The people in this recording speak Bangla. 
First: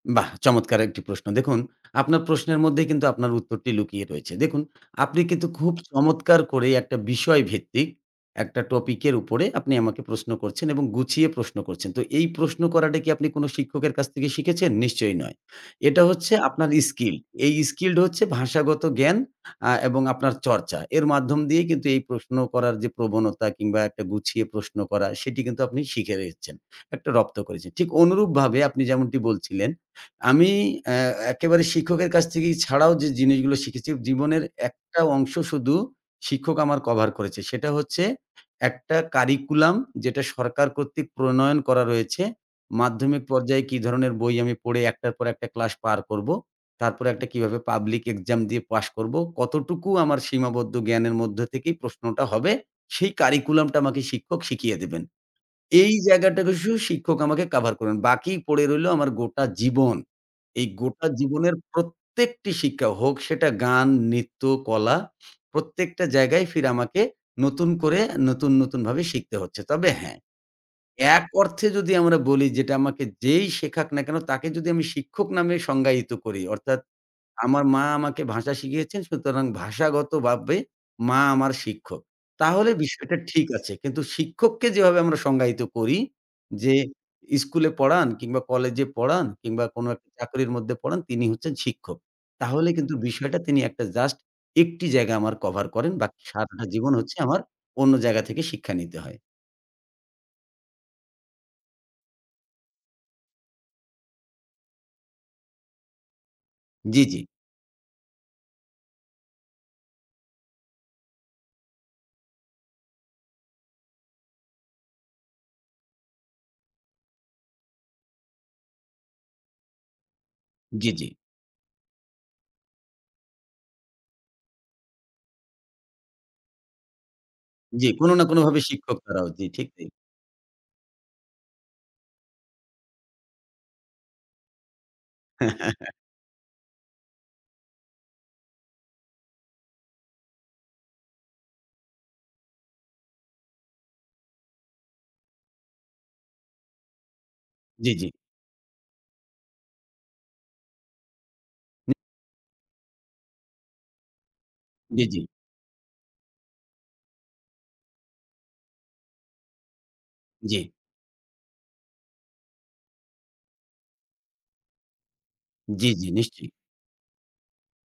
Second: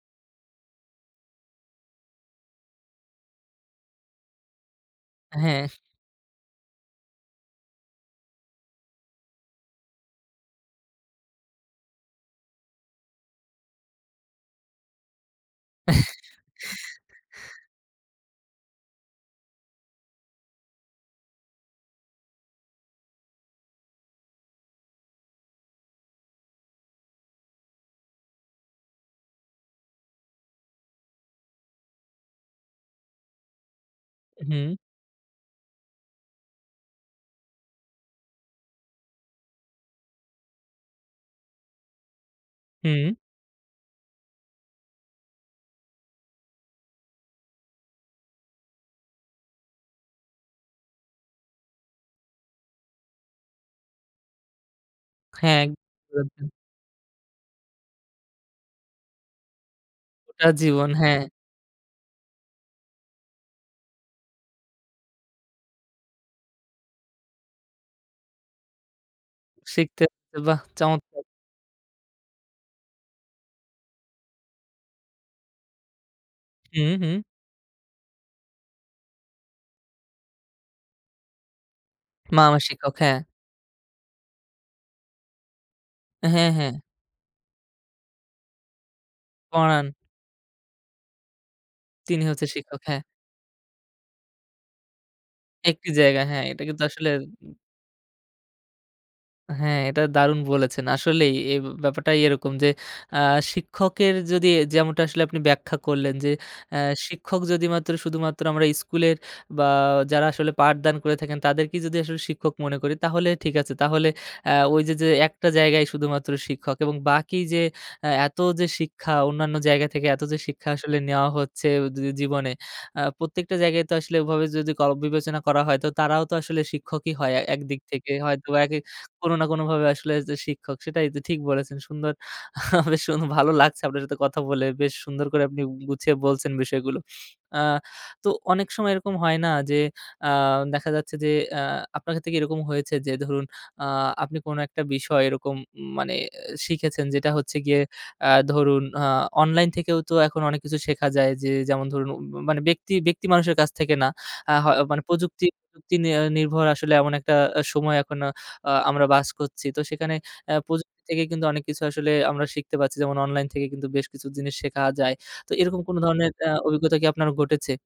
বাহ! চমৎকার একটি প্রশ্ন। দেখুন আপনার প্রশ্নের মধ্যেই কিন্তু, আপনার উত্তরটি লুকিয়ে রয়েছে। দেখুন আপনি কিন্তু হ্যাঁ। খুব চমৎকার করে একটা বিষয় ভিত্তিক, একটা টপিকের উপরে আপনি আমাকে প্রশ্ন করছেন এবং গুছিয়ে প্রশ্ন করছেন। তো এই প্রশ্ন করাটা কি আপনি কোন শিক্ষকের কাছ থেকে শিখেছেন? নিশ্চয়ই নয়। এটা হচ্ছে আপনার স্কিল। এই স্কিল হচ্ছে ভাষাগত জ্ঞান, আ এবং আপনার চর্চা। এর মাধ্যম দিয়েই কিন্তু এই প্রশ্ন করার যে, প্রবণতা কিংবা একটা গুছিয়ে প্রশ্ন করা, সেটি কিন্তু আপনি শিখে গেছেন। একটা রপ্ত করেছেন। ঠিক অনুরূপভাবে আপনি যেমনটি বলছিলেন, আমি অ্যা একেবারে শিক্ষকের কাছ থেকে ছাড়াও যে, জিনিসগুলো শিখেছি, জীবনের উহুম। একটা অংশ শুধু, শিক্ষক আমার কভার করেছে। সেটা হচ্ছে একটা কারিকুলাম, যেটা সরকার কর্তৃক প্রণয়ন করা রয়েছে। হুম। মাধ্যমিক পর্যায়ে কি ধরনের বই আমি পড়ে, ১ টার পর ১ টা ক্লাস পার করবো? তারপরে একটা কিভাবে পাবলিক এক্সাম দিয়ে পাস করবো? কতটুকু আমার সীমাবদ্ধ জ্ঞানের মধ্যে থেকেই প্রশ্নটা হবে? সেই কারিকুলামটা আমাকে শিক্ষক শিখিয়ে দিবেন। হ্যাঁ। এই জায়গাটা [unintelligible] শুধু শিক্ষক আমাকে কভার করবেন। বাকি পড়ে রইলো আমার গোটা জীবন। গোটা এই জীবন। গোটা হ্যাঁ। জীবনের প্রত্যেকটি শিক্ষা হোক, সেটা গান, নৃত্য, কলা। প্রত্যেকটা জায়গায় ফির আমাকে নতুন করে আ নতুন, নতুন ভাবে শিখতে হচ্ছে। তবে শিখতে। হ্যাঁ। বাহ! চমৎকার। এক অর্থে যদি আমরা বলি, যেটা আমাকে যেই শেখাক না কেন? তাকে যদি আমি শিক্ষক নামে সংজ্ঞায়িত করি অর্থাৎ, হুম, হুম। আমার মা আমাকে ভাষা শিখিয়েছেন সুতরাং ভাষাগতভাবে, মা আমার শিক্ষক। মা আমার তাহলে শিক্ষক, হ্যাঁ। বিষয়টা ঠিক আছে। কিন্তু শিক্ষককে যেভাবে আমরা সংজ্ঞায়িত করি হ্যাঁ, হ্যাঁ। যে, স্কুলে পড়ান কিংবা কলেজে পড়ান কিংবা কোন পড়ান। একটা চাকরির মধ্যে পড়ান, তিনি হচ্ছেন শিক্ষক। তিনি হচ্ছে তাহলে শিক্ষক, কিন্তু হ্যাঁ। বিষয়টা তিনি একটা জাস্ট ১ টি জায়গায় আমার কভার একটি করেন। বাকি জায়গা। হ্যাঁ, এটা সারাটা কিন্তু জীবন আসলে হচ্ছে আমার উ অন্য জায়গা থেকে শিক্ষা নিতে হয়। হ্যাঁ, এটা দারুণ বলেছেন। আসলেই এই উব ব্যাপারটাই এরকম যে, আ শিক্ষকের যদি এ যেমনটা আসলে আপনি ব্যাখ্যা করলেন যে, আ জ্বি, জ্বি। শিক্ষক যদিমাত্র, শুধুমাত্র আমরা স্কুলের বা যারা আসলে পাঠদান করে থাকেন, তাদেরকেই যদি আসলে শিক্ষক মনে করি, তাহলে ঠিক আছে। তাহলে আ ওইযে, যে, যে, একটা জায়গায় শুধুমাত্র শিক্ষক এবং বাকি যে, আ এত যে, শিক্ষা, অন্যান্য জায়গা থেকে এত যে, শিক্ষা জ্বি, আসলে জ্বি। নেয়া হচ্ছে উদ জী জীবনে, আ প্রত্যেকটা জায়গায় তো আসলে ওভাবে যদি কব বিবেচনা করা হয়, তো তারাও তো আসলে শিক্ষকই হয় আ একদিক জ্বি, কোন থেকে। না হয়তোবা কোনভাবে একই শিক্ষক তারাও। কোন জ্বি, না ঠিক কোনভাবে, তাই। আসলে যে, শিক্ষক। সেটাই তো। ঠিক বলেছেন। সুন্দর, বেশ সুন ভালো লাগছে আপনার সাথে কথা বলে। বেশ সুন্দর করে আপনি উ গুছিয়ে বলছেন বিষয়গুলো। আ তো অনেক সময় এরকম হয় না? যে, আ দেখা যাচ্ছে যে, আ আপনার সাতে কি এরকম হয়েছে? যে, ধরুন, আ আপনি কোন একটা বিষয় এরকম উম মানে এ শিখেছেন, যেটা হচ্ছে গিয়ে জ্বি, জ্বি। আ ধরুন, আ অনলাইন থেকেও তো এখন অনেক কিছু শেখা যায়। যে, যেমন ধরুন, উম মানে ব্যক্তি, ব্যক্তি মানুষের কাছ থেকে না। আ হয় মানে জ্বি, জ্বি। প্রযুক্তি, প্রযুক্তি নি নির্ভর আসলে এমন একটা আ সময় এখন আ আমরা বাস করছি। তো সেখানে অ্যা জ্বি। প্রযুক্তি থেকে কিন্তু অনেক কিছু আসলে আমরা শিখতে পাচ্ছি। যেমন অনলাইন থেকে কিন্তু বেশ কিছু জিনিস শেখা যায়। তো এরকম জ্বি, কোন জ্বি, ধরনের আ নিশ্চয়ই। অভিজ্ঞতা কি আপনার ঘটেছে?